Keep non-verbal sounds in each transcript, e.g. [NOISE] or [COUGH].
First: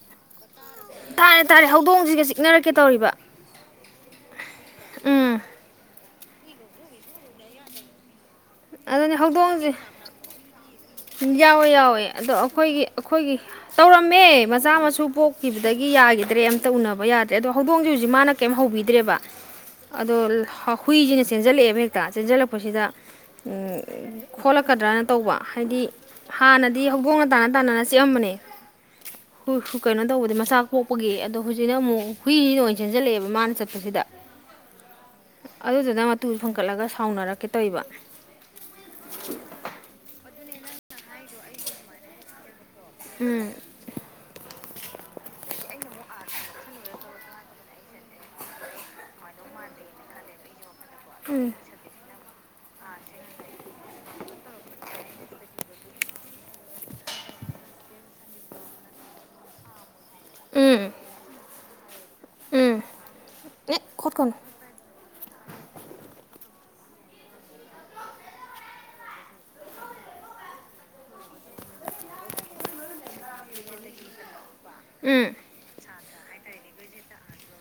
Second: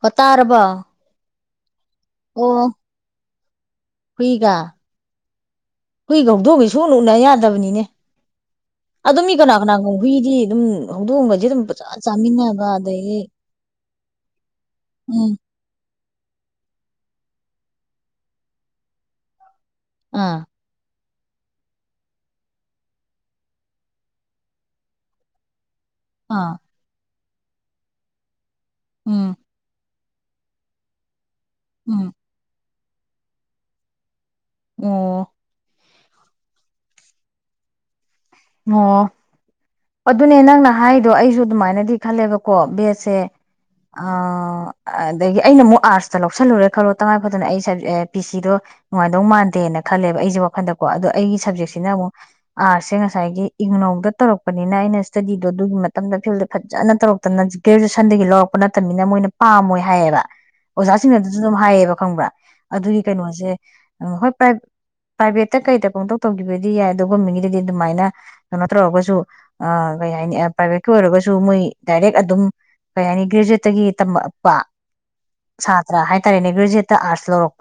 ꯍꫭ ꯇꯥꯔꯕꫭ ꯇꯥꯔꯦ ꯇꯥꯔꯦ ꯍꯧ ꯗꯣꯡꯁꯤꯒ ꯆꯤꯛꯅꯔꯛꯀꯦ ꯇꯧꯔꯤꯕ ꯍꯨꯏꯒ ꯎꯝ ꯍꯨꯏꯒ ꯍꯧꯗꫭꯡꯒꯗꯤ ꯁꯨꯡꯎꯟ ꯎꯅ ꯌꯥꯗꯕꯅꯤꯅꯦ ꯑꯗꯨꯅꯦ ꯑꯗꯨꯝ ꯃꯤ ꯀꯅꯥ ꯍꯧꯗꯣꯡꯁꯦ ꯀꯅꯥꯒꯨꯝ ꯍꯨꯏꯗꯤ ꯑꯗꯨꯝ ꯍꯧꯗꯣꯡꯒꯁꯦ ꯑꯗꯨꯝ ꯌꯥꯎꯋꯦ ꯐꯖꯅ ꯌꯥꯎꯋꯦ ꯑꯗꯣ ꯆꯥꯃꯤꯟꯅꯕ ꯑꯩꯈꯣꯏꯒꯤ ꯑꯗꯒꯤ ꯑꯩꯈꯣꯏꯒꯤ ꯇꯧꯔꯝꯃꯦ ꯃꯆꯥ ꯃꯁꯨ ꯎꯝ ꯄꯣꯛꯈꯤꯕꯗꯒꯤ ꯌꯥꯈꯤ ꯗ꯭ꯔꯦ ꯑꯝꯇ ꯎꯅꯕ ꯌꯥꯗ꯭ꯔꯦ ꯑꯗꯣ ꯍꯧꯗꯣꯡꯁꯤ ꯍꯧꯖꯤꯛ ꯃꯥꯅ ꯀꯩꯝ ꯍꯧꯕꯤꯗ꯭ꯔꯦꯕ ꯑꯗꯣ ꯑꯥ ꯍꯧ ꯍꯨꯏꯁꯤꯅ ꯆꯦꯟꯖꯜꯂꯛꯑꯦꯕ ꯍꯦꯛꯇ ꯆꯦꯟꯖꯜꯂꯛꯄꯁꯤꯗ ꯈꯣꯠꯂꯛꯀꯗ꯭ꯔꯅ ꯇꯧꯕ ꯍꯥꯏꯗꯤ ꯑꯥ ꯍꯥꯟꯅꯗꯤ ꯍꯧꯗꫭꯡꯅ ꯇꯥꯟꯅ ꯇꯥꯟꯅꯔ ꯆꯤꯛꯑꯝꯅꯦ ꯎꯝ ꯍꯨ ꯀꯩꯅꯣ ꯇꯧꯕꯗꯤ ꯃꯆꯥ ꯄꯣꯛꯄꯒꯤ ꯑꯗꯣ ꯍꯧꯖꯤꯛꯅ ꯎꯝ ꯑꯃꯨꯛ ꯍꯨꯏꯁꯤ ꯅ ꯆꯦꯟꯖꯜꯂꯛꯑꯦꯕ ꯃꯥꯅ ꯆꯠꯄꯁꯤꯗ ꯑꯣ ꯑꯗꯨꯗꯨꯅ ꯇꯨ ꯐꯟꯀꯠꯂꯒ ꯁꯥꯎꯅꯔꯛꯀꯦ ꯇꯧꯔꯤꯕ ꯑꯣ ꯑꯗꯨꯅꯦ ꯅꯪꯅ ꯍꯥꯏꯗꯣ ꯑꯩꯁꯨ ꯑꯗꯨꯃꯥꯏꯅꯗꯤ ꯈꯜꯂꯦꯕ ꯀꯣ ꯕꯦꯠꯁꯦ ꯎꯝ ꯑ ꯑꯗꯒꯤ ꯑꯩꯅ ꯑꯃꯨꯛ ꯑꯥꫪꯁꯇ ꯂꯧꯁꯜꯂꯨꯔꯦ ꯈꯜꯂꯣ ꯇꯉꯥꯏꯐꯗꯅ ꯑꯩ ꯁꯕ ꯄꯤ ꯁꯤꯗꯣ ꯅꯨꯡꯉꯥꯏꯅꯗꯧ ꯃꯥꯟꯗꯦꯅ ꯈꯜꯂꯦꯕ ꯑꯩꯁꯦ ꯋꯥꯈꯟꯗ ꯀꯣ ꯑꯗꯣ ꯑꯩꯒꯤ ꯁꯕꯖꯦꯛꯁꯤꯅ ꯑꯃꯨꯛ ꯑꯥꫪꯁꯦ ꯉꯁꯥ ꯁꯥꯏꯒꯤ ꯏꯒꯅꯧꯗ ꯇꯧꯔꯛꯄꯅꯤꯅ ꯑꯩꯅ ꯏꯁ꯭ꯇꯗꯤꯗꯣ ꯑꯗꯨꯒꯤ ꯃꯇꯝꯗ ꯐꯤꯜꯗ ꯐꯖꯅ ꯇꯧꯔꯛꯇꯃꯤꯅ ꯒ꯭ꯔꯦꯖꯨꯌꯦꯁꯟꯗꯒꯤ ꯂꯧꯔꯛꯄ ꯅꯠꯇꯅꯤꯅ ꯃꯣꯏꯅ ꯄꯥꯝꯃꯣꯏ ꯍꯥꯏꯌꯦꯕ ꯎꯝ ꯑꯣꯖꯥꯁꯤꯡꯅ ꯑꯗꯨꯁꯨ ꯑꯗꯨꯝ ꯍꯥꯏꯌꯦ ꯈꯪꯕ꯭ꯔ ꯎꯝ ꯑꯗꯨꯒꯤ ꯀꯩꯅꯣꯁꯦ ꯑꯦ ꯍꯣꯏ ꯈꯣꯠꯀꯅꯨ ꯄ꯭ꯔꯥꯏꯚꯦꯠꯇ ꯀꯩꯗ ꯄꯪꯇꯧ ꯇꯧꯒꯤꯕꯩ ꯗꯤ ꯌꯥꯏ ꯑꯗꯨ ꯒꯣꯃꯦꯟꯒꯤꯗꯗꯤ ꯑꯗꯨꯃꯥꯏꯅ ꯀꯩꯅꯣ ꯇꯧꯔꯒꯁꯨ ꯑ ꯀꯩ ꯍꯥꯏꯅꯤ ꯄ꯭ꯔꯥꯏꯚꯦꯠꯀꯤ ꯑꯣꯏꯔꯒꯁꯨ ꯃꯣꯏ ꯗꯥꯏꯔꯦꯛ ꯑꯗꯨꯝ ꯀꯩ ꯍꯥꯏꯅꯤ ꯒ꯭ꯔꯦꯖꯨꯋꯦꯠꯇꯒꯤ ꯇꯝꯃꯛꯄ ꯎꯝ ꯁꯥꯇ꯭ꯔ ꯍꯥꯏꯇꯥꯔꯦꯅꯦ ꯒ꯭ꯔꯦꯖꯨꯑꯦꯠ ꯑꯥꯔꯠꯁ ꯂꯧ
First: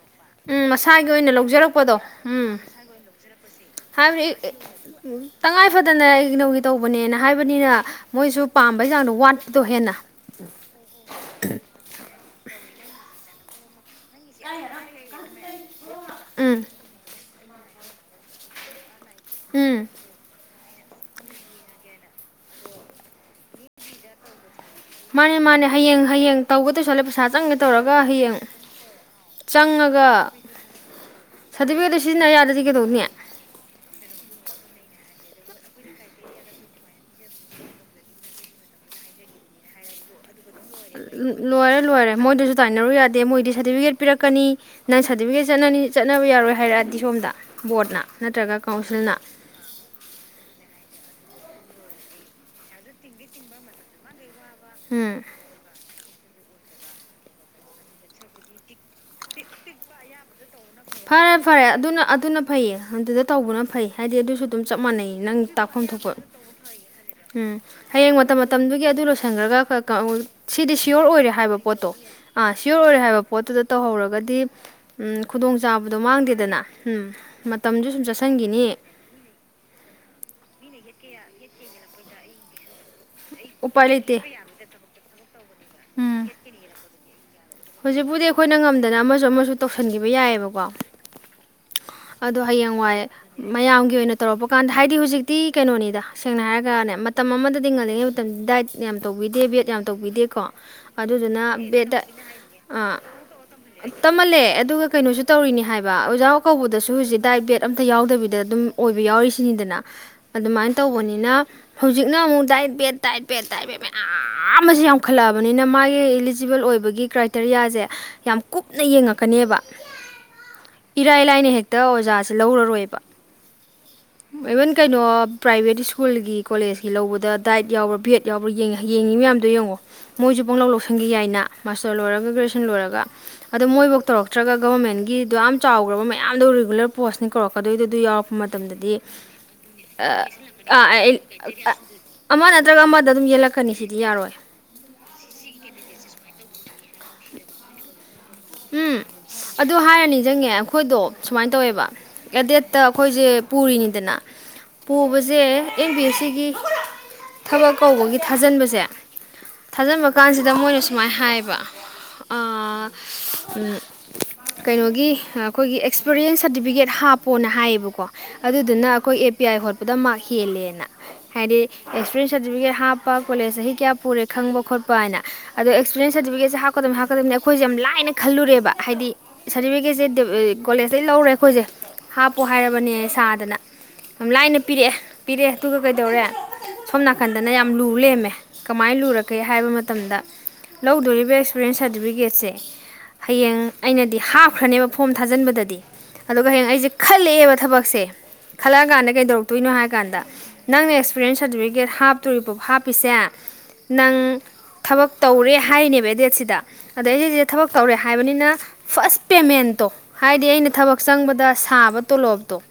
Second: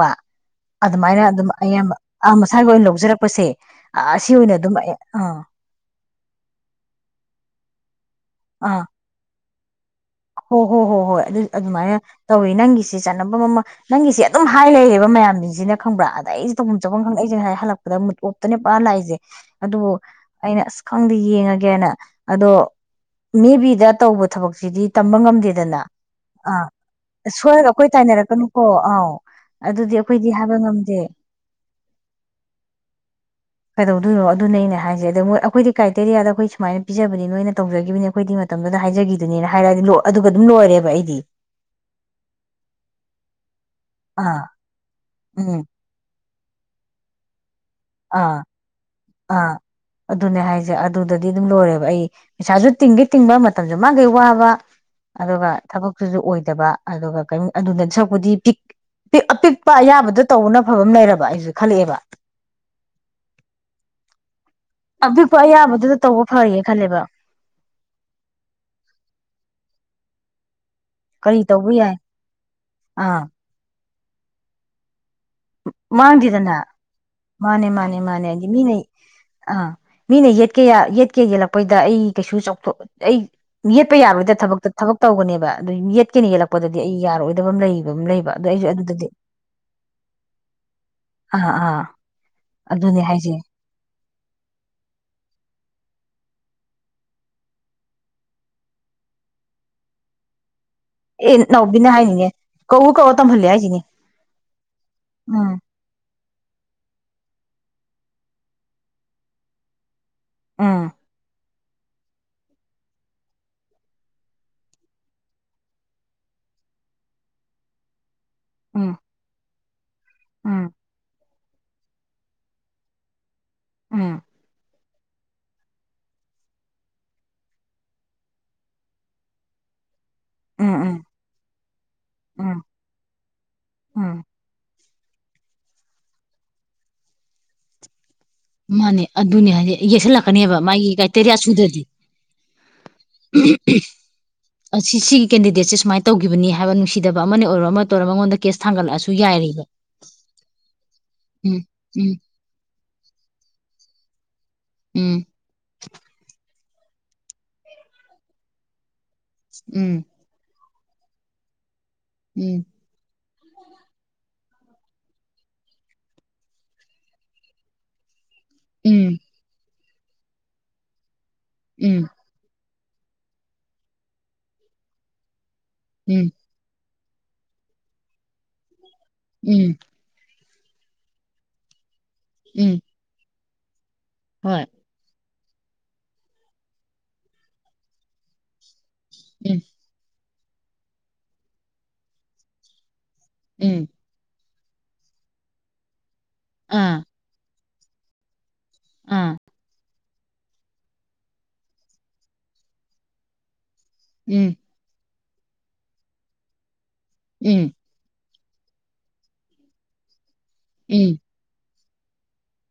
ꯎꯝ ꯃꯁꯥꯒꯤ ꯑꯗꯨꯃꯥꯏꯅ ꯑꯣꯏꯅ ꯑꯗꯨꯝ ꯑꯌꯥꯝꯕ ꯂꯧꯖꯔꯛꯄꯗꯣ ꯎꯝ ꯃꯁꯥꯒꯤ ꯑꯣꯏꯅ ꯂꯧꯖꯔꯛꯄꯁꯦ ꯑꯁꯤ ꯍꯥꯏꯕꯗꯤ ꯑꯣꯏꯅ ꯑꯗꯨꯝ ꯑꯥ ꯇꯉꯥꯏ ꯐꯗꯅ ꯏꯛꯅꯧꯒꯤ ꯇꯧꯕꯅꯦꯅ ꯍꯥꯏꯕꯅꯤꯅ ꯃꯣꯏꯁꯨ ꯑꯥ ꯄꯥꯝꯕꯩ ꯆꯥꯡꯗꯣ ꯋꯥꯠ ꯗꯣ ꯍꯦꯟꯅ ꯍꯣ ꯍꯣꯏ ꯍꯣ ꯍꯣꯏ ꯑꯗꯨ ꯑꯗꯨꯃꯥꯏꯅ ꯇꯧꯋꯤ ꯅꯪꯒꯤꯁꯦ ꯆ ꯅꯝꯕꯝ ꯑꯃ ꯅꯪꯒꯤꯁꯦ ꯑꯗꯨꯝ ꯍꯥꯏ ꯂꯩꯔꯦꯕ ꯃꯌꯥꯝꯁꯤꯡꯁꯤꯅ ꯈꯪꯕ꯭ꯔꯥ ꯑꯗ ꯑꯩꯁ ꯎꯝ ꯇꯧꯐꯝ ꯆꯐꯝ ꯈꯪꯗ ꯑꯩꯁꯦ ꯍꯥꯏ ꯍꯜꯂꯛꯄꯗ ꯃꯨꯠ ꯑꯣꯞꯇꯅꯦ ꯄꯨꯔꯥ ꯂꯥꯛꯏꯁꯦ ꯎꯝ ꯑꯗꯨꯕꯨ ꯑꯩꯅ ꯑꯁ ꯈꯪꯗꯦ ꯌꯦꯡꯉꯒꯦꯅ ꯑꯗꯣ ꯃꯦꯕꯤꯗ ꯇꯧꯕ ꯊꯕꯛꯁꯤꯗꯤ ꯇꯝꯕ ꯃꯥꯅꯦ ꯃꯥꯅꯦ ꯉꯝꯗꯦꯗꯅ ꯍꯌꯦꯡ ꯍꯌꯦꯡ ꯑꯥ ꯇꯧꯒ ꯇꯧꯁꯜꯂꯦ ꯄꯩꯁꯥ ꯆꯪꯒꯦ ꯁꯣꯏꯒ ꯑꯩꯈꯣꯏ ꯇꯧꯔꯒ ꯍꯌꯦꯡ ꯇꯥꯏꯅꯔꯛꯀꯅꯨꯀꯣ ꯑꯥ ꯑꯗꯨꯗꯤ ꯆꯪꯉꯒ ꯑꯩꯈꯣꯏꯗꯤ ꯍꯥꯏꯕ ꯉꯝꯗꯦ ꯁꯥꯔꯇꯤꯐꯤꯀꯦꯠꯇꯣ ꯁꯤꯖꯤꯟꯅ ꯌꯥꯗ꯭ꯔꯗꯤ ꯀꯩꯗꯧꯅꯤ ꯀꯩꯗꯧꯗꯣꯏꯅꯣ ꯑꯗꯨꯅꯦ ꯑꯩꯅ ꯍꯥꯏ ꯑꯗꯣ ꯃꯣꯏ ꯑꯩꯈꯣꯏꯗꯤ ꯀ꯭ꯔꯥꯏꯇꯦꯔꯤꯌꯥꯗ ꯑꯩꯈꯣꯏ ꯁꯨꯃꯥꯏꯅ ꯄꯤꯖꯅꯤ ꯅꯣꯏꯅ ꯇꯧꯖꯒꯤꯕꯅꯤ ꯑꯈꯣꯏꯗꯤ ꯃꯇꯝꯗꯨꯗ ꯍꯥꯏꯖꯒꯤꯗꯨꯅꯤ ꯍꯥꯏꯔꯑꯗꯤ ꯂꯣꯏ ꯑꯗꯨꯒ ꯑꯗꯨꯝ ꯂꯣꯏꯔꯦꯕ ꯑꯩꯗꯤ ꯂꯣꯏꯔꯦ ꯂꯣꯏꯔꯦ ꯃꯣꯏꯗꯁꯨ ꯇꯥꯏꯅꯔꯨ ꯌꯥꯗꯦ ꯃꯣꯏꯗꯤ ꯁꯥꯔꯇꯤꯐꯤꯀꯦꯠ ꯑꯥ ꯄꯤꯔꯛꯀꯅꯤ ꯅꯪ ꯁꯥꯔꯇꯤꯐꯤꯀꯦꯠ ꯎꯝ ꯆꯠꯅꯅꯤ ꯆꯠꯅ ꯅꯕ ꯌꯥꯔꯣꯏ ꯍꯥꯏꯔꯛꯑꯗꯤ ꯁꯣꯝꯗ ꯕꯣꯔꯠꯅ ꯑꯥ ꯅꯠꯇ꯭ꯔꯒ ꯀꯥꯎꯟꯁꯤꯜꯅ ꯑꯥ ꯑꯗꯨꯅꯦ ꯍꯥꯏꯁꯦ ꯑꯗꯨꯗꯗꯤ ꯑꯗꯨꯝ ꯂꯣꯏꯔꯦꯕ ꯑꯩ ꯄꯩꯁꯥꯁꯨ ꯇꯤꯡꯒꯦ ꯇꯤꯡꯕ ꯃꯇꯝꯁꯨ ꯃꯥꯒꯩ ꯋꯥꯕ ꯎꯝ ꯑꯗꯨꯒ ꯊꯕꯛ ꯁꯨ ꯑꯣꯏꯗꯕ ꯑꯗꯨꯒ ꯀꯦꯝ ꯑꯗꯨꯗ ꯁꯛꯄꯨꯗꯤ ꯄꯤꯛ ꯑꯄꯤꯛꯄ ꯑꯌꯥꯕꯗꯨ ꯇꯧꯕꯅ ꯐꯕ ꯑꯃ ꯂꯩꯔꯕ ꯐꯔꯦ ꯑꯩꯁꯨ ꯐꯔꯦ ꯈꯜꯂꯛꯑꯦꯕ ꯑꯗꯨꯅ ꯑꯗꯨꯅ ꯐꯩꯌꯦ ꯑꯗꯨꯗ ꯇꯧꯕꯅ ꯐꯩ ꯍꯥꯏꯗꯤ ꯑꯗꯨꯁꯨ ꯑꯗꯨꯝ ꯆꯞ ꯃꯥꯟꯅꯩ ꯑꯄꯤꯛꯄ ꯅꯪ ꯇꯥꯛꯐꯝ ꯑꯌꯥꯕꯗꯨꯗ ꯊꯣꯛꯄ ꯇꯧꯕ ꯐꯒꯦ ꯈꯜꯂꯦꯕ ꯎꯝ ꯍꯌꯦꯡ ꯃꯇꯝ ꯃꯇꯝꯗꯨꯒꯤ ꯑꯗꯨ ꯂꯣꯏꯁꯟꯈ꯭ꯔꯒ ꯁꯤꯗꯤ ꯁꯤꯌꯣꯔ ꯑꯣꯏꯔꯦ ꯀꯔꯤ ꯍꯥꯏꯕ ꯇꯧꯕ ꯌꯥꯏ ꯄꯣꯠꯇꯣ ꯑꯥ ꯁꯤꯌꯣꯔ ꯑꯣꯏꯔꯦ ꯍꯥꯏꯕ ꯑꯥ ꯄꯣꯠꯇꯨꯗ ꯇꯧꯍꯧꯔ ꯗꯤ ꯎꯝ ꯈꯨꯗꯣꯡ ꯃꯥꯡꯗꯦꯗꯅ ꯃꯥꯅꯦ ꯃꯇꯝꯁꯨ ꯃꯥꯅꯦ ꯁꯨꯝ ꯃꯥꯅꯦ ꯍꯥꯏꯗꯤ ꯃꯤꯅ ꯆꯠꯁꯤꯟꯈꯤꯅꯤ ꯑ ꯃꯤꯅ ꯌꯦꯠꯀꯦ ꯌꯥ ꯌꯦꯠ ꯀꯦ ꯌꯦꯜꯂꯛꯄꯩꯗ ꯑꯩ ꯀꯩꯁꯨ ꯆꯥꯎꯊꯣꯛ ꯑꯩ ꯎꯄꯥꯏ ꯌꯦꯠꯄ ꯂꯩꯇꯦ ꯌꯥꯔꯣꯏꯗ ꯊꯕꯛꯇ ꯊꯕꯛ ꯇꯧꯕꯅꯦꯕ ꯑꯗꯤꯏ ꯌꯦꯠꯀꯦꯅ ꯌꯦꯠꯂꯛꯄꯗꯗꯤ ꯑꯩ ꯌꯥꯔꯣꯏ ꯍꯧꯖꯤꯛꯄꯨꯗꯤ ꯑꯩꯈꯣꯏꯅ ꯉꯝꯗꯅ ꯑꯃꯁꯨ ꯑꯃꯁꯨ ꯇꯧꯁꯤꯟꯈꯤꯕ ꯑꯗꯨ ꯌꯥꯏꯑꯕꯀꯣ ꯑꯥ ꯑꯥ ꯑꯗꯣ ꯑꯗꯨꯅꯦ ꯍꯌꯦꯡꯋꯥꯏꯦ ꯍꯥꯏꯁꯦ ꯃꯌꯥꯝꯒꯤ ꯑꯣꯏꯅ ꯇꯧꯔꯛꯄ ꯀꯥꯟꯗ ꯍꯥꯏꯗꯤ ꯍꯧꯖꯤꯛꯇꯤ ꯀꯩꯅꯣꯅꯤꯗ ꯁꯦꯡꯅ ꯍꯥꯏꯔꯒꯅꯦ ꯃꯇꯝ ꯑꯃꯗꯗꯤ ꯉꯜꯂꯤꯉꯩ ꯃꯇꯝꯗꯗꯤ ꯗꯥꯏꯠ ꯌꯥꯝ ꯇꯧꯕꯤꯗꯦ ꯕꯦꯠ ꯌꯥꯝ ꯇꯧꯕꯤꯗꯦꯀꯣ ꯑꯦ ꯑꯗꯨꯗꯨꯅ ꯅꯥꯎꯕꯤꯅ ꯕꯦꯠꯇ ꯍꯥꯏꯅꯤꯅꯦ ꯀꯧꯎ ꯀꯧꯔ ꯇꯝꯍꯜꯂꯦ ꯍꯥꯏꯁꯤꯅꯦ ꯇꯝꯍꯜꯂꯦ ꯑꯗꯨꯒ ꯀꯩꯅꯣꯁꯨ ꯎꯝ ꯇꯧꯔꯤꯅꯤ ꯍꯥꯏꯕ ꯑꯣꯖꯥ ꯀꯧꯕꯗꯣ ꯗꯥꯏꯠ ꯕꯦꯠ ꯑꯝꯇ ꯌꯥꯎꯗꯕꯤꯗ ꯑꯗꯨꯝ ꯑꯣꯏꯕ ꯌꯥꯎꯔꯤꯁꯤꯅꯤꯗꯅ ꯑꯗꯨꯃꯥꯏꯅ ꯎꯝ ꯇꯧꯕꯅꯤꯅ ꯍꯧꯖꯤꯛꯅ ꯑꯃꯨꯛ ꯗꯥꯏꯠ ꯕꯦꯠ ꯗꯥꯏꯠ ꯕꯦꯠ ꯇꯥꯏꯠ ꯕꯦꯠ ꯃꯌꯥꯝ ꯑꯁꯤ ꯌꯥꯝꯈꯠꯂꯛꯑꯕꯅꯤꯅ ꯃꯥꯒꯤ ꯏꯂꯤꯖꯤꯕꯜ ꯑꯣꯏꯕꯒꯤ ꯀ꯭ꯔꯥꯏꯇꯦꯔꯤꯌꯥꯁꯦ ꯌꯥꯝ ꯀꯨꯞꯅ ꯎꯝ ꯌꯦꯡꯉꯛꯀꯅꯦꯕ ꯎꯝ ꯏꯔꯥꯏ ꯂꯥꯏꯅ ꯍꯦ ꯍꯛꯇ ꯑꯣꯖꯥꯥꯁꯦ ꯂꯧꯔꯔꯣꯏꯕ ꯑꯝ ꯏꯚꯟ ꯀꯩꯅꯣ ꯄ꯭ꯔꯥꯏꯚꯦꯠ ꯁ꯭ꯀꯨꯜꯒꯤ ꯀꯣꯂꯦꯖꯀꯤ ꯂꯧꯕꯗ ꯗꯥꯏꯠ ꯌꯥꯎꯕꯥ ꯕꯚꯦꯠ ꯌꯥꯎꯕ꯭ꯔꯥ ꯌꯦꯡꯉꯤ ꯃꯌꯥꯝꯗꯣ ꯌꯦꯡꯉꯣ ꯃꯣꯏꯁꯨ ꯄꯪꯂ ꯎꯝ ꯎꯝ ꯂꯧꯁꯟꯒꯤ ꯌꯥꯏꯅ ꯃꯥꯁꯇꯔ ꯂꯣꯏꯔꯒ ꯎꯝ ꯒꯦꯖꯨꯑꯦꯁꯟ ꯂꯣꯏꯔꯒ ꯑꯗꯣ ꯃꯣꯏꯐꯧ ꯎꯝ ꯇꯧꯔꯛꯇ꯭ꯔꯒ ꯒꯕꯔꯃꯦꯟ ꯒꯤꯗꯣ ꯌꯥꯝ ꯆꯥꯎꯈ꯭ꯔꯕ ꯃꯌꯥꯝꯗꯧꯔꯤꯕ ꯒꯂꯔ ꯄꯣꯁꯅꯤ ꯀꯧꯛꯀꯗꯣꯏꯗ ꯑꯗꯨ ꯌꯥꯎ ꯃꯥꯅꯦ ꯑꯗꯨꯅꯦ ꯍꯥꯏꯗꯤ ꯌꯦꯛꯁꯜꯂꯛꯀꯅꯦꯕ ꯃꯥꯒꯤ ꯀ꯭ꯔꯥꯏꯇꯦꯔꯤꯌꯥ ꯁꯨꯗꯗꯤ ꯑꯃ ꯅꯠꯇ꯭ꯔꯒ ꯑꯃꯗ ꯑꯗꯨꯝ ꯌꯦꯜꯂꯛꯀꯅꯤ ꯁꯤꯗꯤ ꯌꯥꯔꯣꯏ ꯁꯤꯒꯤ ꯀꯦꯟꯗꯤꯗꯦꯠꯁꯦ ꯁꯨꯃꯥꯏꯅ ꯇꯧꯈꯤꯕꯅꯤ ꯍꯥꯏꯕ ꯅꯨꯡꯁꯤ ꯈꯤꯗꯕ ꯑꯃ ꯑꯣꯏꯔꯣ ꯑꯃ ꯃꯉꫭꯟꯗꯩ ꯎꯝ ꯑꯗꯨ ꯍꯥꯏꯔꯅꯤ ꯅꯤꯜꯆꯪꯉꯦ ꯑꯩꯈꯣꯏꯗꯣ ꯁꯨꯃꯥꯏꯅ ꯎꯝ ꯇꯧꯋꯦꯕ ꯎꯝ ꯑꯦ ꯗꯦꯠꯇ ꯑꯩꯈꯣꯏꯁꯦ ꯄꯨꯔꯤꯅꯤꯗꯅ ꯎꯝ ꯄꯨꯕꯁꯦ ꯑꯦꯝ ꯕꯤ ꯌꯦ ꯁꯤ ꯒꯤ ꯊꯕꯛ ꯀꯧꯕꯒꯤ ꯊꯥꯖꯤꯟꯕꯁꯦ ꯎꯝ ꯊꯥꯖꯟꯕ ꯀꯥꯟꯁꯤꯗ ꯃꯣꯏꯅ ꯁ ꯃ ꯃꯥꯏ ꯍꯥꯏꯕ ꯎꯝ ꯀꯩꯅꯣꯒꯤ ꯑꯩꯈꯣꯏꯒꯤ ꯑꯦꯛꯁꯄꯤꯔꯤꯌꯦꯟꯁ ꯁꯥꯔꯇꯤꯐꯤꯀꯦꯠ ꯍꯥꯞꯄꯣꯅ ꯍꯥꯏꯌꯦꯕꯀꯣ ꯑꯗꯨꯗꯨꯅ ꯎꯝ ꯑꯩꯈꯣꯏ ꯑꯦ ꯄꯤ ꯑꯥꯏ ꯍꯣꯠꯄ ꯈꯨꯗꯝꯃꯛ ꯍꯦꯜꯂꯦꯅ ꯍꯥꯏꯗꯤ ꯎꯝ ꯑꯦꯛꯁꯄꯤꯔꯦꯟꯁ ꯁꯔꯇꯤꯐꯤꯀꯦꯠ ꯍꯥ ꯂꯄꯥ ꯀꯣꯂꯦꯖ ꯆꯍꯤ ꯀꯌꯥ ꯄꯨꯔꯦ ꯈꯪꯕ ꯈꯣꯠꯄ ꯍꯥꯏꯅ ꯑꯗ ꯑꯦꯁꯄꯤꯔꯤꯌꯦꯟ ꯎꯝ ꯁꯇꯤꯐꯤꯀꯦꯟꯁꯦ ꯍꯝꯀꯗꯕꯅꯤ ꯐꯔꯝꯅꯦ ꯑꯩꯈꯣꯏꯖꯦ ꯌꯥꯝ ꯂꯥꯏ- ꯍꯥꯏꯅ ꯈꯜꯂꯨꯔꯦꯕ ꯍꯥꯏꯗꯤ ꯎꯝ ꯁꯔꯇꯤꯐꯤꯀꯦꯠꯁꯦ ꯗꯦꯕ ꯑꯦ ꯀꯣꯂꯦꯖꯇꯩ ꯂꯧꯔꯦ ꯑꯩꯈꯣꯏꯁꯦ ꯍꯥꯞꯄꯨ ꯎꯝ ꯍꯥꯏꯔꯕꯅꯦ ꯁꯥꯗꯅ ꯌꯥꯝ ꯂꯥꯏꯅ ꯍꯣꯏ ꯄꯤꯔꯛꯑꯦ ꯄꯤꯔꯛꯑꯦ ꯑꯗꯨꯒ ꯀꯩꯗꯧꯔꯦ ꯁꯣꯝ ꯅꯥꯀꯟꯗꯅ ꯌꯥꯝ ꯂꯨ ꯂꯩꯔꯝꯃꯦ ꯀꯃꯥꯏꯅ ꯂꯨꯔꯛꯀꯦ ꯎꯝ ꯍꯥꯏꯕ ꯃꯇꯝꯗ ꯂꯧꯗꯣꯔꯤꯕ ꯑꯦꯛꯁꯄꯤꯔꯤꯌꯦꯟꯁ ꯁꯥꯔꯇꯤꯐꯤꯀꯦꯠꯁꯦ ꯍꯌꯦꯡ ꯎꯝ ꯑꯩꯅꯗꯤ ꯍꯥꯐ- ꯈ꯭ꯔꯅꯦꯕ ꯐꯣꯝ ꯊꯥꯖꯟꯕꯗꯗꯤ ꯑꯗꯨꯒ ꯍꯌꯦꯡ ꯑꯩꯖꯦ ꯑꯥ ꯈꯜꯂꯛꯑꯦꯕ ꯊꯕꯛ ꯁꯦ ꯈꯜꯂꯛꯑ ꯀꯥꯟꯗ ꯑꯥ ꯀꯩꯗꯧꯔꯛꯇꯣꯏꯅꯣ ꯍꯥꯏ ꯀꯥꯟꯗ ꯅꯪꯅ ꯑꯦꯛꯁꯄꯤꯔꯤꯌꯦꯟꯁ ꯁꯥꯔꯇꯤꯐꯤꯀꯦꯠ ꯍꯥꯞꯇꯣꯔꯤꯕ ꯍꯥꯞꯄꯤꯁꯦ ꯅꯪ ꯎꯝ ꯊꯕꯛ ꯇꯧꯔꯦ ꯍꯥꯏꯅꯦꯕ ꯑꯩ ꯗꯦꯠꯁꯤꯗ ꯑꯗꯩꯗꯤ- ꯊꯕꯛ ꯎꯝ ꯇꯧꯔꯦ ꯍꯥꯏꯕꯅꯤꯅ ꯐꯥꯁ ꯄꯦꯃꯦꯟꯇꯣ ꯍꯥꯏꯗꯤ ꯑꯩꯅ ꯊꯕꯛ ꯎꯝ ꯆꯪꯕꯗ ꯑꯁ ꯊꯥꯕ ꯇꯣꯂꯣꯞꯇꯣ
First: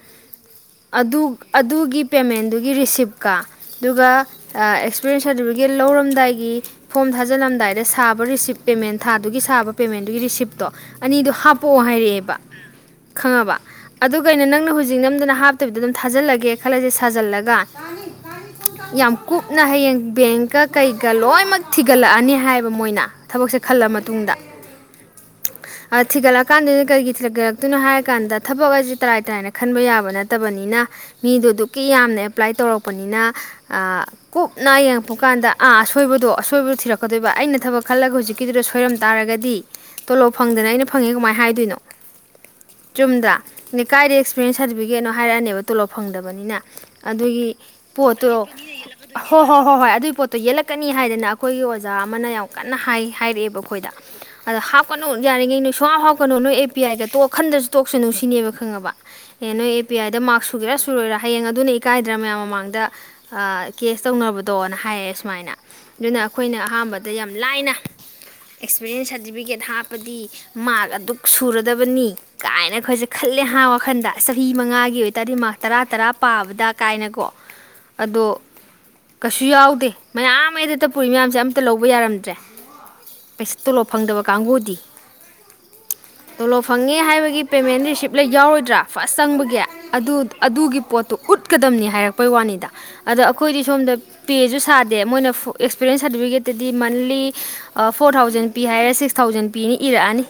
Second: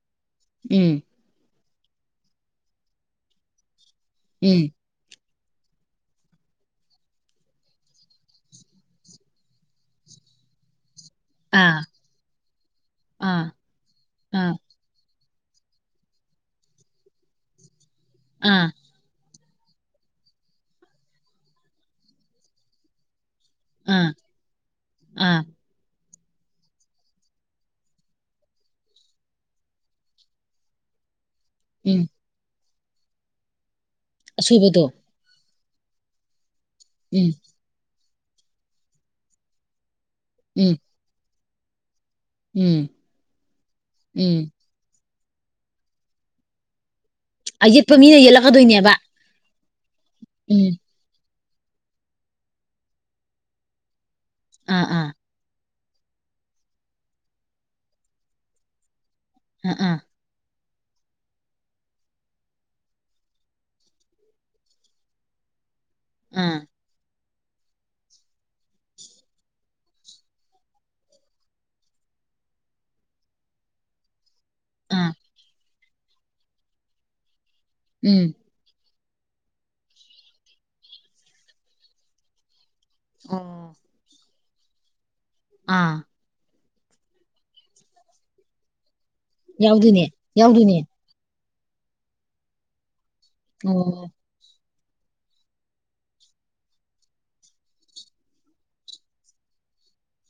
ꯎꯝ ꯑꯗꯨ ꯑꯗꯨꯒꯤ ꯄꯦꯃꯦꯟꯗꯨꯒꯤ ꯔꯤꯁꯤꯞꯀꯥ ꯑꯗꯨꯒ ꯑ ꯎꯝ ꯑꯦꯛꯁꯄꯤꯔꯤꯌꯦꯟꯁ ꯁꯥꯔꯇꯤꯐꯤꯀꯦꯠ ꯂꯧꯔꯝꯗꯥꯏꯒꯤ ꯐꯣꯝ ꯊꯥꯖꯤꯜꯂꯝꯗꯥꯏꯗ ꯁꯥꯕ ꯔꯤꯁꯤꯞ ꯄꯦꯃꯦꯟ ꯊꯥꯗꯨꯒꯤ ꯁꯥꯕ ꯄꯦꯃꯦꯟꯗꯨꯒꯤ ꯔꯤꯁꯤꯞꯇꯣ ꯑꯅꯤꯗꯣ ꯍꯥꯞꯄꯛꯑꯣ ꯑꯥ ꯍꯥꯏꯔꯛꯑꯦꯕ ꯑꯥ ꯈꯪꯉꯕ ꯑꯗꯨ ꯀꯩꯅꯣ ꯑꯥ ꯅꯪꯅ ꯍꯧꯖꯤꯛ ꯅꯝꯗꯅ ꯍꯥꯞꯇꯕꯤꯗ ꯑꯗꯨꯝ ꯊꯥꯖꯜꯂꯒꯦ ꯈꯜꯂꯖꯦ ꯁꯥꯖꯜꯂꯒ ꯑꯥ ꯌꯥꯝ ꯀꯨꯞꯅ ꯍꯌꯦꯡ ꯕꯦꯡꯀꯥ ꯀꯩ ꯒ ꯂꯣꯏꯃꯛ ꯊꯤꯒꯠꯂꯛꯑꯅꯤ ꯍꯥꯏꯕ ꯃꯣꯏꯅ ꯊꯕꯛꯁꯦ ꯈꯜꯂ ꯃꯇꯨꯡꯗ ꯎꯝ ꯊꯤꯒꯠꯂꯛꯀꯥꯟꯗꯨꯗ ꯀꯔꯤꯒꯤ ꯊꯤꯂꯒꯠꯂꯛꯇꯣꯏꯅꯣ ꯍꯥꯏꯔ ꯀꯥꯟꯗ ꯊꯕꯛ ꯑꯁꯦ ꯇꯔꯥꯏ ꯇꯔꯥꯏꯅ ꯈꯟꯕ ꯌꯥꯕ ꯅꯠꯇꯕꯅꯤꯅ ꯃꯤꯗꯨ ꯑꯗꯨꯛꯀꯤ ꯎꯝ ꯌꯥꯝꯅ ꯑꯦꯄ꯭ꯂꯥꯏ ꯇꯧꯔꯛ- ꯄꯅꯤꯅ ꯀꯨꯞꯅ ꯑꯁꯣꯏꯕꯗꯣ ꯌꯦꯡꯉꯛꯄ ꯀꯥꯟꯗ ꯑꯥ ꯑꯁꯣꯏꯕꯗꯣ ꯑꯁꯣꯏꯕꯗ ꯎꯝ ꯊꯤꯔꯛꯀꯗꯣꯏꯕ ꯑꯩꯅ ꯊꯕꯛ ꯈꯜꯂꯒ ꯍꯧꯖꯤꯛꯀꯤꯗꯨꯗ ꯁꯣꯏꯔꯝ ꯇꯥꯔꯒꯗꯤ ꯇꯣꯂꯣ ꯐꯪꯗꯅ ꯎꯝ ꯑꯩꯅ ꯐꯉꯦꯃꯥꯏ ꯍꯥꯏꯦ ꯇꯅꯣ ꯎꯝ ꯆꯨꯝꯗ꯭ꯔ ꯅ ꯀꯥꯏꯗ ꯎꯝ ꯑꯦꯛꯁꯄꯤꯔꯤꯟꯁ ꯁꯥꯔꯇꯤꯐꯤꯀꯦꯠꯅꯣ ꯍꯥꯏꯔꯛꯑꯅꯦꯕ ꯇꯣꯂꯣꯞ ꯐꯪꯗꯕꯅꯤꯅ ꯑꯗꯨꯒꯤ ꯌꯦꯠꯄ ꯃꯤꯅ ꯄꯣꯠꯇꯣ ꯌꯦꯠꯂꯛꯀꯗꯣꯏꯅꯦꯕ ꯍꯣ ꯍꯣꯏ ꯍꯣꯏ ꯍꯣꯏ ꯑꯗꯨꯒꯤ ꯄꯣꯠꯇꯣ ꯎꯝ ꯌꯦꯜꯂꯛꯀꯅꯤ ꯍꯥꯏꯗꯅ ꯑꯩꯈꯣꯏꯒꯤ ꯑꯣꯖꯥ ꯑꯃꯅ ꯌꯥꯝ ꯀꯟꯅ ꯍꯥꯏ ꯍꯥꯏꯔꯛꯑꯦꯕ ꯑꯩꯈꯣꯏꯗ ꯑꯗ ꯑꯥ ꯑꯥ ꯍꯥꯞꯀꯅ ꯌꯥꯔꯤꯉꯩ ꯊꯋꯥ ꯍꯥꯎꯀꯅꯣ ꯅꯣꯏ ꯑꯦ ꯄꯤ ꯑꯥꯏꯗ ꯇꯣꯛ ꯈꯟꯗꯁꯨ ꯇꯣꯛꯁꯅꯨ ꯁꯤꯅꯦꯕ ꯈꯪꯉꯕ ꯑꯦꯅ ꯑꯥ ꯑꯦ ꯑꯥ ꯄꯤ ꯑꯥꯏꯗ ꯃꯥꯔꯁ ꯁꯨꯒꯦꯔꯥ ꯁꯨꯔꯣꯏꯔꯥ ꯍꯌꯦꯡ ꯑꯗꯨꯅ ꯏꯀꯥꯏꯗ꯭ꯔ ꯃꯌꯥꯝ ꯃꯃꯥꯡꯗ ꯀꯦꯁ ꯇꯧꯅꯕꯗꯣꯅ ꯍꯥꯏꯌꯦꯦ ꯁꯨꯃꯥꯏꯅ ꯑꯗꯨꯅ ꯑꯩꯈꯣꯏꯅ ꯑꯥ ꯑꯍꯥꯟꯕꯗ ꯌꯥꯝ ꯂꯥꯏꯅ ꯑꯦꯛꯁꯄꯤꯔꯤꯌꯦꯟꯁ ꯍꯥꯏ ꯁꯥꯔꯇꯤꯐꯤꯀꯦꯠ ꯍꯥꯞꯄꯗꯤ ꯃꯥꯔꯛ ꯑꯗꯨꯛ ꯁꯨꯔꯗꯕꯅꯤ ꯀꯥꯏꯅ ꯑꯩꯈꯣꯏꯁꯦ ꯈꯜꯂꯦ ꯍꯥꯏ ꯋꯥꯈꯟꯗ ꯆꯍꯤ ꯃꯉꯥꯒꯤ ꯑꯥ ꯑꯣꯏꯇꯥꯔꯗꯤ ꯃꯥꯔꯛ ꯇꯔꯥ ꯇꯔꯥ ꯄꯥꯕꯗ ꯀꯥꯏꯅꯀꯣ ꯑꯗꯣ ꯎꯝ ꯀꯩꯁꯨ ꯌꯥꯎꯗꯦ ꯃꯌꯥꯝ ꯑꯩꯗ ꯇ ꯄꯨꯔꯤ ꯃꯌꯥꯝꯁꯦ ꯑꯝꯇ ꯂꯧꯕ ꯌꯥꯔꯝꯗ꯭ꯔꯦ ꯑꯥ ꯀꯗꯕ ꯀꯥꯡꯪꯒꯣꯗꯤ ꯑꯥ ꯄꯣꯂꯣ ꯐꯪꯉꯦ ꯍꯥꯏꯕꯒꯤ ꯄꯦꯃꯦꯟ ꯔꯤꯁꯤꯞ ꯂꯩ ꯌꯥꯎꯔꯣꯏꯗ꯭ꯔꯥ ꯐꯁ ꯆꯪꯕꯒꯤ ꯌꯥꯎꯗꯣꯏꯅꯦ ꯑꯗꯨ ꯌꯥꯎꯗꯣꯏꯅꯦ ꯑꯗꯨꯒꯤ ꯄꯣꯠꯇꯣ ꯎꯠ ꯆꯠꯀꯗꯝꯅꯤ ꯍꯥꯏꯔꯛꯄꯩ ꯋꯥꯅꯤꯗ ꯑꯗ ꯑꯩꯈꯣꯏꯗꯤ ꯁꯣꯝꯗ ꯑꯣ ꯄꯦꯁꯨ ꯁꯥꯗꯦ ꯗꯦ ꯃꯣꯏꯅ ꯑꯦꯛꯁꯄꯤꯔꯤꯌꯦꯟꯁ ꯁꯥꯔꯇꯤꯐꯤꯀꯦꯠꯇꯗꯤ ꯃꯟꯂꯤ ꯐꯣꯔ ꯊꯥꯎꯖꯟ ꯄꯤ ꯍꯥꯏꯔꯦ ꯁꯤꯛꯁ ꯊꯥꯎꯖꯟ ꯄꯤꯅꯤ ꯏꯔꯛꯑꯅꯤ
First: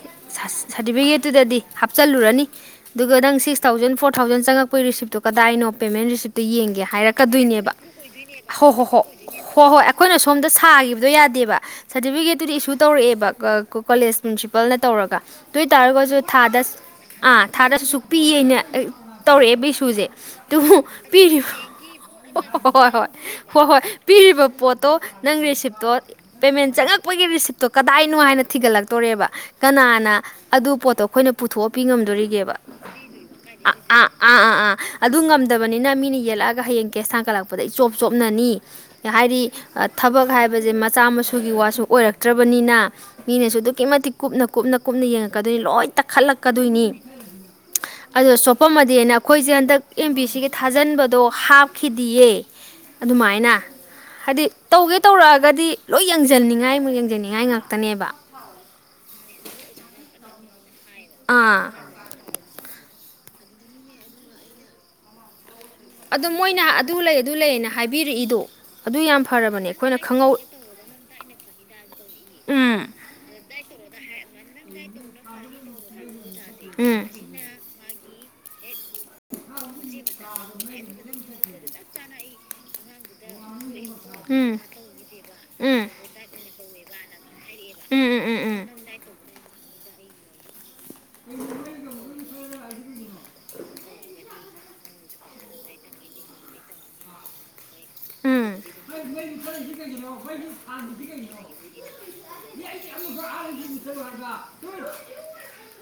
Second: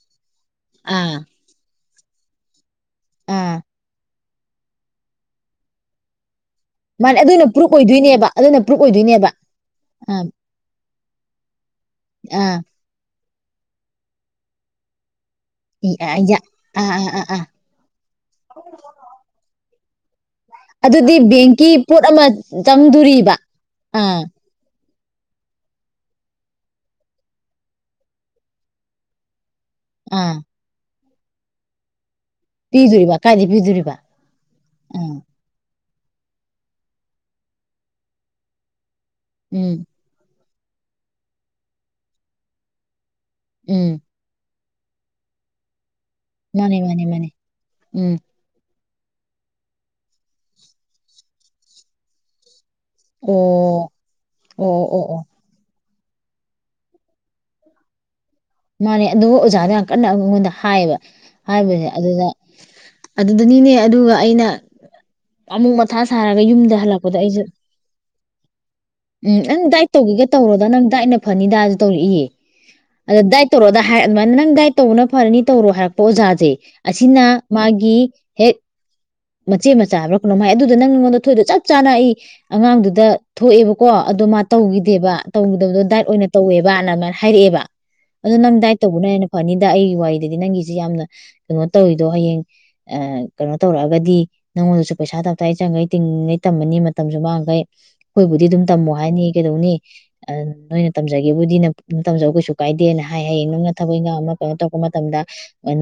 ꯑꯥ ꯁꯥꯔꯇꯤꯐꯤꯀꯦꯠꯇꯨꯗꯗꯤ ꯍꯥꯞꯆꯤꯜꯂꯨꯔꯅꯤ ꯑꯗꯨꯒ ꯅꯪ ꯑꯥ ꯁꯤꯛꯁ ꯊꯥꯎꯖꯟ ꯐꯣꯔ ꯇ ꯊꯥꯎꯖꯟ ꯆꯪꯛꯄ ꯁꯤꯞꯇꯣ ꯀꯗꯥꯏꯅꯣ ꯄꯦꯃꯦꯟ ꯔꯤꯁꯤꯞ ꯌꯦꯡꯒꯦ ꯃꯥꯅꯦ ꯑꯗꯨꯅ ꯄ꯭ꯔꯨꯞ ꯍꯥꯏꯔꯛꯀꯗꯣꯏꯅꯦꯕ ꯑꯣꯏꯗꯣꯏꯅꯦꯕ ꯑꯗꯨꯅ ꯍꯣ ꯄ꯭ꯔꯨꯞ ꯍꯣꯏ ꯍꯣꯏ ꯑꯣꯏꯗꯣꯏꯅꯦꯕ ꯍꯣꯏ ꯍꯣꯏ ꯑꯩꯈꯣꯏꯅ ꯑꯥ ꯁꯣꯝꯗ ꯁꯥ ꯑꯗꯨꯣ ꯌꯥꯗꯦꯕ ꯑꯥ ꯁꯔꯇꯐꯤꯀꯦꯠꯇꯨꯗꯤꯁꯨ ꯇꯧꯔꯛꯦꯕ ꯀꯣꯂꯦꯖ ꯄ꯭ꯔꯤꯟꯁꯤꯄꯥꯜꯅ ꯇꯧꯔꯒ ꯑꯗꯨ ꯑꯣꯏꯇꯥꯔꯒꯁꯨ ꯊꯥꯗ ꯑꯥ ꯊꯥꯗꯁꯨ ꯑ ꯁꯨꯛꯄꯤꯤꯌꯦꯅ ꯇꯧꯔꯛꯑꯦꯕ ꯁꯨꯖꯦ ꯇ ꯑꯗꯨꯗꯤ ꯄꯤꯔꯤꯕ ꯕꯦꯡꯀꯤ ꯄꯣꯠ ꯑꯃ ꯍꯣꯏ ꯍꯣꯏ ꯆꯪꯗꯣꯔꯤꯕ ꯍꯣꯏ ꯍꯣꯏ ꯑꯥ ꯄꯤꯔꯤꯕ ꯄꯣꯠ ꯣ ꯅꯪ ꯔꯤꯁꯤꯞꯇꯣ ꯄꯦꯃꯦꯟ ꯆꯪꯉꯛꯄꯒꯤ ꯔꯤꯁꯤꯞꯇꯣ ꯗꯥꯏꯅꯣ ꯍꯥꯏꯅ ꯊꯤꯒꯠꯂꯛꯇꯣꯔꯦꯕ ꯀꯅꯥꯅ ꯑꯥ ꯑꯗꯨ ꯄꯣꯠꯇꯣꯛ ꯑꯩꯈꯣꯏꯅ ꯄꯨꯊꯣꯛꯑ ꯄꯄꯤ ꯉꯝꯗꯣꯔꯤ ꯄꯤꯗꯣꯔꯤꯕ ꯀꯥꯏꯗꯩ ꯑ ꯄꯤꯗꯣꯔꯤꯕ ꯑꯥ ꯑ ꯑꯥ ꯉ ꯅꯤꯅ ꯃꯤꯅ ꯌꯦꯜꯂꯛꯑꯒ ꯍꯌꯦꯡ ꯀꯦꯁ ꯊꯥꯡꯒꯠꯂꯛꯄꯗ ꯑꯩ ꯆꯣꯞ ꯆꯣꯞꯅꯅꯤ ꯍꯥꯏꯗꯤ ꯎꯝ ꯊꯕꯛ ꯍꯥꯏꯕ ꯍꯥꯏꯕꯁꯦ ꯃꯆꯥ ꯃꯁꯨꯒꯤ ꯋꯥꯁꯨ ꯑꯣꯏꯔꯛꯇ꯭ꯔꯕꯅꯤꯅ ꯑ ꯃꯤꯅꯦ ꯁꯨꯗ ꯎꯝ ꯀꯃ ꯊ ꯈꯨ ꯅ ꯀꯨꯞꯅ ꯀꯨꯞꯅ ꯌꯦꯡꯉꯛꯀꯗꯣꯏꯅꯤ ꯂꯣꯏꯅ ꯃꯥꯅꯦ ꯇꯛꯈꯠꯂꯛꯀꯗꯣꯏꯅꯤ ꯃꯥꯅꯦ ꯃꯥꯅꯦ ꯎꯝ ꯑ ꯁꯣꯄ ꯗꯅ ꯑꯩꯈꯣꯏꯁꯦ ꯍꯟꯗꯛ ꯑꯦꯝ ꯕꯤ ꯁꯤꯒꯤ ꯊꯥꯖꯟꯕꯗꯣ ꯍꯥꯞꯈꯤꯗꯤꯌꯦ ꯑꯗꯨꯃꯥꯏꯅ ꯑꯣ ꯍꯥꯏꯗꯤ ꯑꯣ ꯇꯧꯒꯦ ꯑꯣ ꯑꯣ ꯇꯧꯔꯛꯑꯒꯗꯤ ꯂꯣꯏ ꯌꯦꯡꯁꯤꯟꯅꯤꯡꯉꯥꯏ ꯑꯃꯨꯛ ꯌꯦꯡꯁꯤꯅꯤꯡꯉꯥꯏ ꯉ ꯀꯅꯦꯕ ꯃꯥꯅꯦ ꯑꯗꯨꯕꯨ ꯑꯣꯖꯥꯗ ꯌꯥꯝ ꯀꯟꯅ ꯑꯩꯉꯣꯟꯗ ꯍꯥꯏꯕ ꯑꯥ ꯍꯥꯏꯕꯁꯦ ꯑꯗꯨꯗ ꯑꯗꯨꯗꯅꯤꯅꯦ ꯑꯗꯨꯒ ꯑꯩꯅ ꯑꯃꯨꯛ ꯃꯊꯥ ꯑꯗꯣ ꯁꯥꯔꯒ ꯃꯣꯏꯅ ꯌꯨꯝꯗ ꯑꯗꯨ ꯍꯜꯂꯛꯄꯗ ꯂꯩ ꯑꯗꯨ ꯑꯩꯁꯨ ꯂꯩꯅ ꯍꯥꯏꯕꯤꯔꯛꯏꯗꯣ ꯑꯗꯨ ꯌꯥꯝ ꯎꯝ ꯅꯪ ꯐꯔꯕꯅꯦ ꯗꯥꯏꯠ ꯑꯩꯈꯣꯏꯅ ꯇꯧꯒꯦꯒ ꯈꯪꯍꯧ ꯇꯧꯔꯗ ꯅꯪ ꯗꯥꯏꯠꯅ ꯐꯅꯤ ꯗꯥꯁꯨ ꯇꯧꯔꯛꯏꯌꯦ ꯑꯗ ꯗꯥꯏ ꯇꯧꯔꯑꯣꯗꯥ ꯍꯥꯏ ꯑꯗꯨꯃꯥꯏꯅ ꯅꯪ ꯗꯥꯏꯠ ꯇꯧꯕꯅ ꯐꯔꯅꯤ ꯇꯧꯔꯣ ꯍꯥꯌꯔꯛꯄꯥ ꯑꯣꯖꯥ ꯁꯦ ꯑꯁꯤꯅ ꯃꯥꯒꯤ ꯍ ꯃꯆꯦ ꯃꯆꯥ ꯍꯥꯏꯕꯔꯥ ꯀꯩꯅꯣꯝ ꯃꯥꯏ ꯑꯗꯨꯗ ꯅꯪꯉꯣꯟꯗ ꯊꯣꯏꯗ ꯆꯞ ꯆꯥꯅ ꯑꯩ ꯑꯉꯥꯡꯗꯨꯗ ꯊꯣꯛꯑꯦꯕ ꯀꯣ ꯑꯗꯣ ꯃꯥ ꯇꯧꯈꯤꯗꯦꯕ ꯇꯧꯈꯤꯗꯕꯗꯣ ꯗꯥꯏꯔꯠ ꯑꯣꯏꯅ ꯇꯧꯋꯦꯕ ꯑꯗꯨꯃꯥꯏꯅ ꯍꯥꯏꯔꯛꯑꯦꯕ ꯑꯗꯣ ꯅꯪ ꯗꯥꯏꯠ ꯇꯧꯕꯅ ꯍꯦꯟꯅ ꯐꯅꯤ ꯑꯩꯒꯤ ꯋꯥꯔꯤꯗꯗꯤ ꯅꯪꯒꯤ ꯁꯤ ꯌꯥꯝꯅ ꯀꯩꯅꯣ ꯇꯧꯔꯤꯗꯣ ꯍꯌꯦꯡ ꯑꯥ ꯀꯩꯅꯣ ꯇꯧꯔꯛꯑꯒ ꯒꯗꯤ ꯅꯪꯉꯣꯟꯗꯁꯨ ꯄꯩꯁꯥ ꯇꯞꯇꯥꯏ ꯆꯪꯉꯩ ꯇꯤꯡꯉꯩ ꯇꯝꯃꯅꯤ ꯃꯇꯝꯁꯨ ꯃꯥꯡꯈꯩ ꯑꯩꯈꯣꯏꯕꯨꯗꯤ ꯑꯗꯨꯝ ꯇꯝꯃꯣ ꯍꯥꯏꯅꯤ ꯀꯩꯗꯧꯅꯤ ꯅꯣꯏꯅ ꯇꯝꯖꯒꯦꯕꯨꯗꯤ ꯑꯗꯨꯝ ꯇꯝꯖꯧ ꯀꯩꯁꯨ ꯀꯥꯏꯗꯦꯅ ꯍꯥꯏ ꯍꯌꯦꯡ ꯅꯪꯅ ꯊꯕꯛ ꯏꯟꯈꯥꯡ ꯑꯃ ꯑꯃ ꯀꯩꯅꯣ ꯇꯧꯔꯛꯄ ꯃꯇꯝꯗ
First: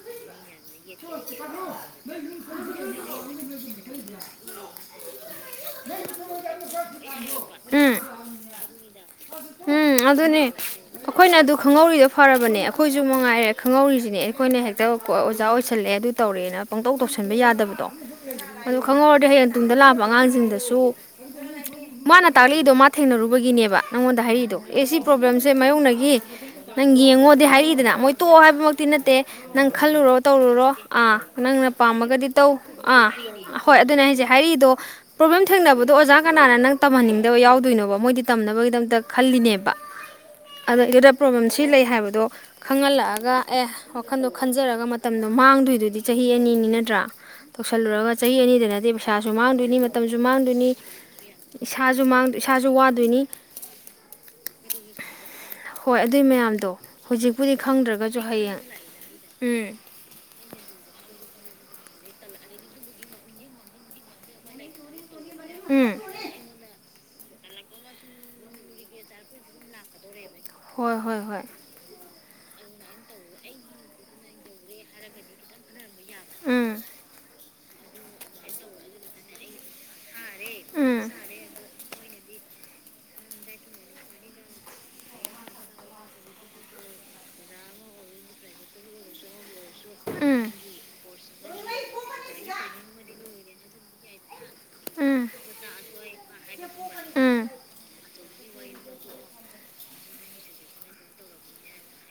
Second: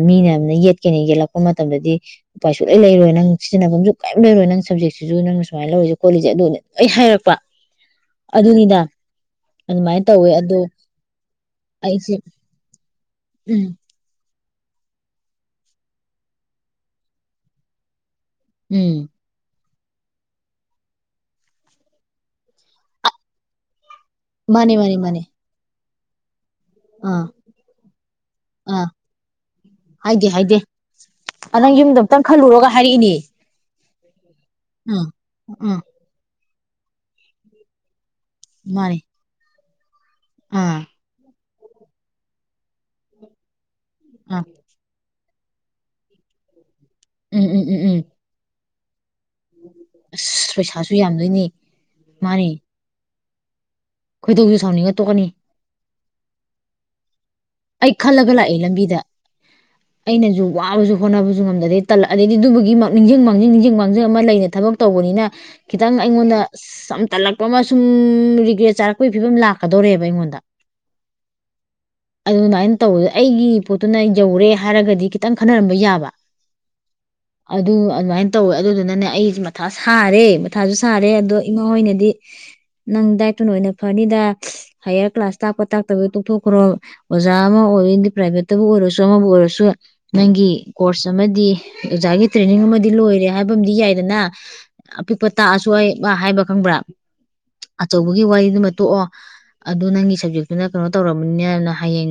ꯃꯤꯅ ꯌꯦꯠꯀꯦꯅ ꯌꯦꯠꯂꯛꯄ ꯃꯇꯝꯗꯗꯤ ꯎꯄꯥꯏ ꯁꯨꯡ ꯂꯩꯔꯣꯏ ꯅꯪ ꯁꯤꯟꯅꯐꯝꯁꯨ ꯀꯩꯝ ꯂꯩꯔꯣꯏ ꯅꯪ ꯁꯞꯖꯦꯛꯁꯤꯁꯨ ꯅꯪ ꯁꯨꯃꯥꯏꯅ ꯂꯧꯔꯤꯁꯦ ꯈꯣꯠꯂꯤꯁꯦ ꯑꯗꯨꯒꯅꯦ ꯂꯣꯏ ꯍꯥꯏ ꯎꯝ ꯑꯗꯨꯃꯥꯏꯅ ꯎꯝ ꯇꯧꯋꯦ ꯑꯗꯨꯅꯦ ꯑꯗꯣ ꯑꯩꯈꯣꯏꯅ ꯑꯗꯨ ꯈꯪꯍꯧꯔꯤꯗꯣ ꯑꯩꯁꯦ ꯐꯔꯕꯅꯦ ꯑꯩꯈꯣꯏꯁꯨ ꯃꯉꯥꯏꯔꯦ ꯎꯝ ꯈꯪꯍꯧꯔꯤꯁꯤꯅꯦ ꯑꯩꯈꯣꯏꯅ ꯍꯦꯛꯇ ꯑꯣꯖꯥ ꯑꯣꯏꯁꯜꯂꯛꯑꯦ ꯑꯗꯨ ꯇꯧꯔꯦꯅ ꯄꯪꯇꯧ ꯇꯧꯁꯟꯕ ꯌꯥꯗꯕꯗꯣ ꯑꯗꯨ ꯎꯝ ꯈꯪꯍꯧꯔꯗꯤ ꯍꯌꯦꯡ ꯇꯨꯡꯗ ꯂꯥꯛꯄ ꯑꯉꯥꯡꯁꯤꯡꯗꯁꯨ ꯃꯥꯅ ꯇꯥꯛꯂꯛꯏꯗꯣ ꯃꯥ ꯊꯦꯡꯅꯔꯨꯕꯒꯤꯅꯦꯕ ꯅꯉꯣꯟꯗ ꯍꯥꯔꯛꯏꯗꯣ ꯃꯥꯅꯦ ꯑꯦ ꯁꯤ ꯃꯥꯅꯦ ꯃꯥꯅꯦ ꯄ꯭ꯔꯣꯕ꯭ꯂꯦꯝꯁꯦ ꯃꯌꯣꯛꯅꯩ ꯑꯦ ꯅꯪ ꯑꯥ ꯌꯦꯡꯉꯣꯗꯤ ꯍꯥꯏꯔꯛꯏꯗꯅ ꯃꯣꯏ ꯇꯣꯛꯑꯣ ꯍꯥꯏꯕꯃꯛꯇꯤ ꯑꯥ ꯅꯠꯇꯦ ꯅꯪ ꯈꯜꯂꯨꯔꯣ ꯍꯥꯏꯗꯦ ꯍꯥꯏꯗꯦ ꯇꯧꯔꯨꯔꯣ ꯑꯥ ꯑ ꯅꯪꯅ ꯅꯪ ꯌꯨꯝꯗ ꯑꯝꯇꯪ ꯄꯥꯝꯃꯒꯗꯤ ꯇꯧ ꯈꯜꯂꯨꯔꯒ ꯑꯥ ꯍꯥꯏꯔꯛꯏꯅꯦ ꯍꯣꯏ ꯑꯗꯨꯅ ꯍꯥꯏꯁꯦ ꯍꯥꯏꯔꯛꯏꯗꯣ ꯑꯥ ꯄ꯭ꯔꯣꯕ꯭ꯂꯦꯝ ꯑꯥ ꯊꯦꯡꯅꯕꯗꯣ ꯑꯣꯖꯥ ꯀꯅꯥꯅ ꯅꯪ ꯇꯝꯍꯟꯅꯤꯡꯗꯕ ꯌꯥꯎꯗꯣꯏꯅꯣꯕ ꯃꯣꯏꯗꯤ ꯃꯥꯅꯦ ꯇꯝꯅꯕꯒꯤꯗꯃꯛꯇ ꯈꯜꯂꯤꯅꯦꯕ ꯑꯥ ꯑꯗꯩꯁꯤꯗ ꯄ꯭ꯔꯣꯕꯂꯦꯝꯁꯤ ꯁꯤ ꯂꯩ ꯍꯥꯏꯕꯗꯣ ꯈꯪꯍꯜꯂꯛꯑꯒ ꯑꯦ ꯋꯥꯈꯟꯗꯣ ꯑꯥ ꯈꯟꯖꯔꯒ ꯃꯇꯝꯗꯣ ꯃꯥꯡꯗꯣꯏꯗꯨꯗꯤ ꯆꯍꯤ ꯑꯅꯤꯅꯤ ꯅꯠ ꯇꯔꯥ ꯎꯝ ꯎꯝ ꯎꯝ ꯎꯝ ꯇꯧꯜꯁꯜꯂꯨꯔꯒ ꯆꯍꯤ ꯑꯅꯤꯗ ꯅꯠꯇꯦ ꯄꯩꯁꯥꯁꯨ ꯃꯥꯡꯗꯣꯏꯅꯤ ꯃꯇꯝꯁꯨ ꯑꯁ ꯃꯥꯡꯗꯣꯏꯅꯤ ꯄꯩꯁꯥꯁꯨ ꯌꯥꯝꯗꯣꯏꯅꯤ ꯏꯁꯥꯁꯨ ꯃꯥꯡꯗꯣꯏ ꯃꯥꯅꯤ ꯏꯁꯥꯁꯨ ꯋꯥꯗꯣꯏ ꯅꯤ ꯈꯣꯏꯗꯧꯁꯨ ꯁꯥꯎꯅꯤꯡꯉ ꯇꯣꯛꯀꯅꯤ ꯍꯣꯏ ꯑꯗꯨꯏ ꯃꯌꯥꯝꯗꯣ ꯍꯧꯖꯤꯛ ꯄꯨꯗꯤ ꯑꯩ ꯈꯪꯗ꯭ꯔꯒꯁꯨ ꯈꯜꯂꯒ ꯂꯥꯛꯑꯦ ꯍꯌꯦꯡ ꯂꯝꯕꯤꯗ ꯎꯝ ꯑꯩꯅꯁꯨ ꯋꯥꯕꯁꯨ ꯍꯣꯠꯅꯕꯁꯨ ꯉꯝꯗꯔꯗꯤ ꯇꯜꯂꯛꯑꯅꯤ ꯑꯗꯩꯗꯤ ꯑꯗꯨꯕꯨꯒꯤ ꯅꯤꯡꯖꯤꯡ ꯃꯥꯡꯖꯤꯡ ꯅꯤꯡꯖꯤꯡ ꯃꯥꯡꯖꯤꯡ ꯑꯃ ꯂꯩꯔꯦ ꯊꯕꯛ ꯇꯧꯕꯅꯤꯅ ꯈꯤꯇꯪ ꯎꯝ ꯑꯩꯉꯣꯟꯗ ꯑꯁ ꯌꯥꯝ ꯇꯜꯂꯛꯄ ꯑꯃ ꯁꯨꯝ ꯔꯤꯒ꯭ꯔꯦꯠ ꯆꯥꯔꯛꯄꯒꯤ ꯐꯤꯕꯝ ꯂꯥꯛꯀꯗꯧꯔꯦꯕ ꯑꯩꯉꯣꯟꯗ ꯍꯣꯏ ꯍꯣꯏ ꯍꯣꯏ ꯑꯗꯨꯃꯥꯏꯅ ꯇꯧꯕꯗ ꯑꯩꯒꯤ ꯄꯣꯠꯇꯨꯅ ꯌꯧꯔꯦ ꯍꯥꯏꯔꯒꯗꯤ ꯈꯤꯇꯪ ꯈꯟꯅꯔꯝꯕ ꯌꯥꯕ ꯎꯝ ꯑꯗꯨ ꯑꯗꯨꯃꯥꯏꯅ ꯇꯧꯋꯦ ꯑꯗꯨꯗꯨꯅꯅꯦ ꯑꯩꯁꯦ ꯃꯊꯥ ꯁꯥꯔꯦ ꯃꯊꯥꯁꯨ ꯎꯝ ꯁꯥꯔꯦ ꯑꯗꯣ ꯏꯃꯥ ꯍꯣꯏꯅꯗꯤ ꯅꯪ ꯗꯥꯏꯇꯨꯅ ꯑꯣꯏꯅ ꯐꯅꯤꯗ ꯍꯥꯏꯌꯥꯔ ꯀ꯭ꯂꯥꯁ ꯇꯥꯛꯄ ꯇꯥꯛꯇꯕꯒꯤ ꯇꯣꯛꯊꯣꯛꯈ꯭ꯔꯣ ꯑꯣꯖꯥ ꯑꯃ ꯑꯣꯏꯗꯤ ꯄ꯭ꯔꯥꯏꯚꯦꯠꯇꯕꯨ ꯑꯣꯏꯔꯁꯨ ꯑꯃꯕꯨ ꯑꯣꯏꯔꯁꯨ ꯎꯝ ꯅꯪꯒꯤ ꯀꯣꯔꯁ ꯑꯃꯗꯤ ꯑꯣꯖꯥꯒꯤ ꯇ꯭ꯔꯦꯅꯤꯡ ꯑꯃꯗꯤ ꯂꯣꯏꯔꯦ ꯍꯥꯏꯕꯝꯗꯤ ꯌꯥꯏꯗꯅ ꯎꯝ ꯑꯄꯤꯄ ꯇꯥꯁꯨꯋꯥꯏ ꯃꯥ ꯍꯥꯏꯕ ꯈꯪꯕ꯭ꯔꯥ ꯎꯝ ꯑꯆꯧꯕꯒꯤ ꯋꯥꯔꯤꯗꯨꯃ ꯇꯣꯛꯑꯣ ꯑꯗꯨ ꯅꯪꯒꯤ ꯁꯞꯖꯦꯛꯇꯨꯅ ꯀꯩꯅꯣ ꯇꯧꯔꯝꯅꯤꯅꯦꯅ ꯍꯌꯦꯡ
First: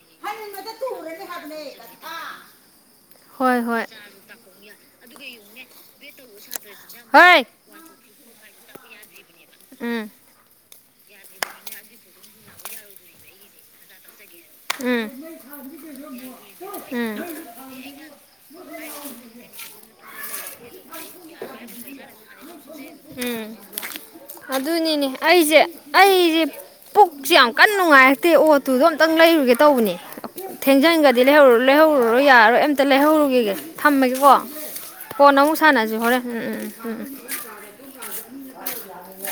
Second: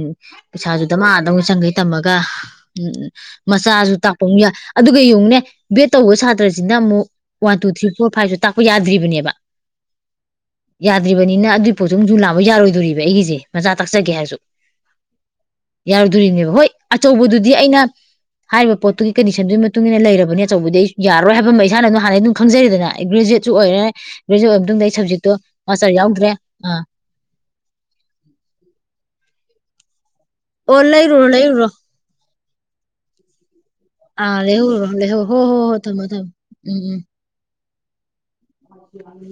ꯄꯩꯁꯥꯖꯨ ꯗꯃꯥꯗꯧ ꯆꯪꯈꯩ ꯇꯝꯃꯒ ꯍꯣꯏ ꯍꯣꯏ ꯃꯆꯥꯁꯨ ꯇꯥꯛꯄ ꯑꯃꯨꯛ ꯌꯥꯏ ꯑꯗꯨꯒ ꯌꯦꯡꯉꯨꯅꯦ ꯕꯦꯠ ꯇꯧꯕ ꯁꯥꯇ꯭ꯔꯁꯤꯅ ꯑꯃꯨꯛ ꯍꯣꯏ ꯋꯥꯟ ꯇꯨ ꯊ꯭ꯔꯤ ꯐꯥꯏꯁꯨ ꯇꯥꯛꯄ ꯌꯥꯗ꯭ꯔꯤꯕꯅꯦꯕ ꯎꯝ ꯌꯥꯗ꯭ꯔꯤꯕꯅꯤꯅ ꯑꯗꯨꯒꯤ ꯄꯣꯠꯁꯨ ꯑꯗꯨꯃꯖꯨꯨ ꯂꯥꯛꯕ ꯌꯥꯔꯣꯏꯗꯣꯔꯤꯕ ꯑꯩꯒꯤꯁꯦ ꯃꯆꯥ ꯇꯥꯛꯆꯒꯦ ꯍꯥꯏꯔꯁꯨ ꯎꯝ ꯌꯥꯔꯣꯏꯗꯣꯔꯤꯕꯅꯦꯕ ꯍꯣꯏ [INAUDIBLE] ꯑꯆꯧꯕꯗꯨꯗꯤ ꯑꯩꯅ ꯍꯥꯏꯔꯤꯕ ꯄꯣꯠꯇꯨꯒꯤ ꯀꯟꯗꯤꯁꯟꯗꯨꯒꯤ ꯃꯇꯨꯡ ꯏ ꯃꯇꯨꯡꯏꯟꯅ ꯂꯩꯔꯕꯅꯤ ꯑꯆꯧꯕꯗꯤ ꯑꯩ ꯌꯥꯔꯣꯏ ꯍꯥꯏꯕ ꯑꯃ ꯏꯁꯥꯅ ꯑꯗꯨ ꯍꯥꯟꯅ ꯑꯗꯨꯝ ꯈꯪꯖꯔꯤꯗꯅ ꯑꯩ ꯎꯝ ꯒ꯭ꯔꯦꯖꯨꯋꯦꯠꯁꯨ ꯑꯣꯏꯔꯦ ꯒ꯭ꯔꯦꯖꯨꯋꯦꯠ ꯑꯣꯏꯕ ꯃꯇꯨꯡꯗ ꯑꯩ ꯑꯗꯨꯅꯤꯅꯦ ꯁꯞꯖꯦꯛꯇꯣ ꯑꯩꯁꯦ ꯃꯥꯁꯇꯔ ꯌꯥꯎꯗ꯭ꯔꯦ ꯑꯩꯁꯦ ꯑꯥ ꯄꯨꯛꯁꯦ ꯌꯥꯝ ꯒꯦ ꯇꯧꯕꯅꯦ ꯑꯣ ꯊꯦꯡꯖꯤꯟꯒꯗꯤ ꯂꯩꯔꯨꯔꯣ ꯂꯩꯔꯨꯔꯣ ꯂꯩꯍꯧꯔꯔꯣꯏ ꯌꯥꯔꯣꯏ ꯑꯝꯇ ꯂꯩꯍꯧꯔꯨꯒꯦꯒꯦ ꯊꯝꯃꯒꯦꯀꯣ ꯑꯥ ꯂꯩꯍꯧꯔꯨꯔꯣ ꯂꯩꯍꯧ ꯍꯣ ꯀꯣꯟꯅꯥ ꯑꯃꯨꯛ ꯍꯣ ꯍꯣ ꯁꯥꯟꯅꯁꯤ ꯊꯝꯃꯣ ꯍꯣꯔꯦꯟ ꯊꯝꯃꯣ ꯎꯝ ꯎꯝ ꯎꯝ ꯎꯝ ꯎꯝ ꯑ [UNINTELLIGIBLE]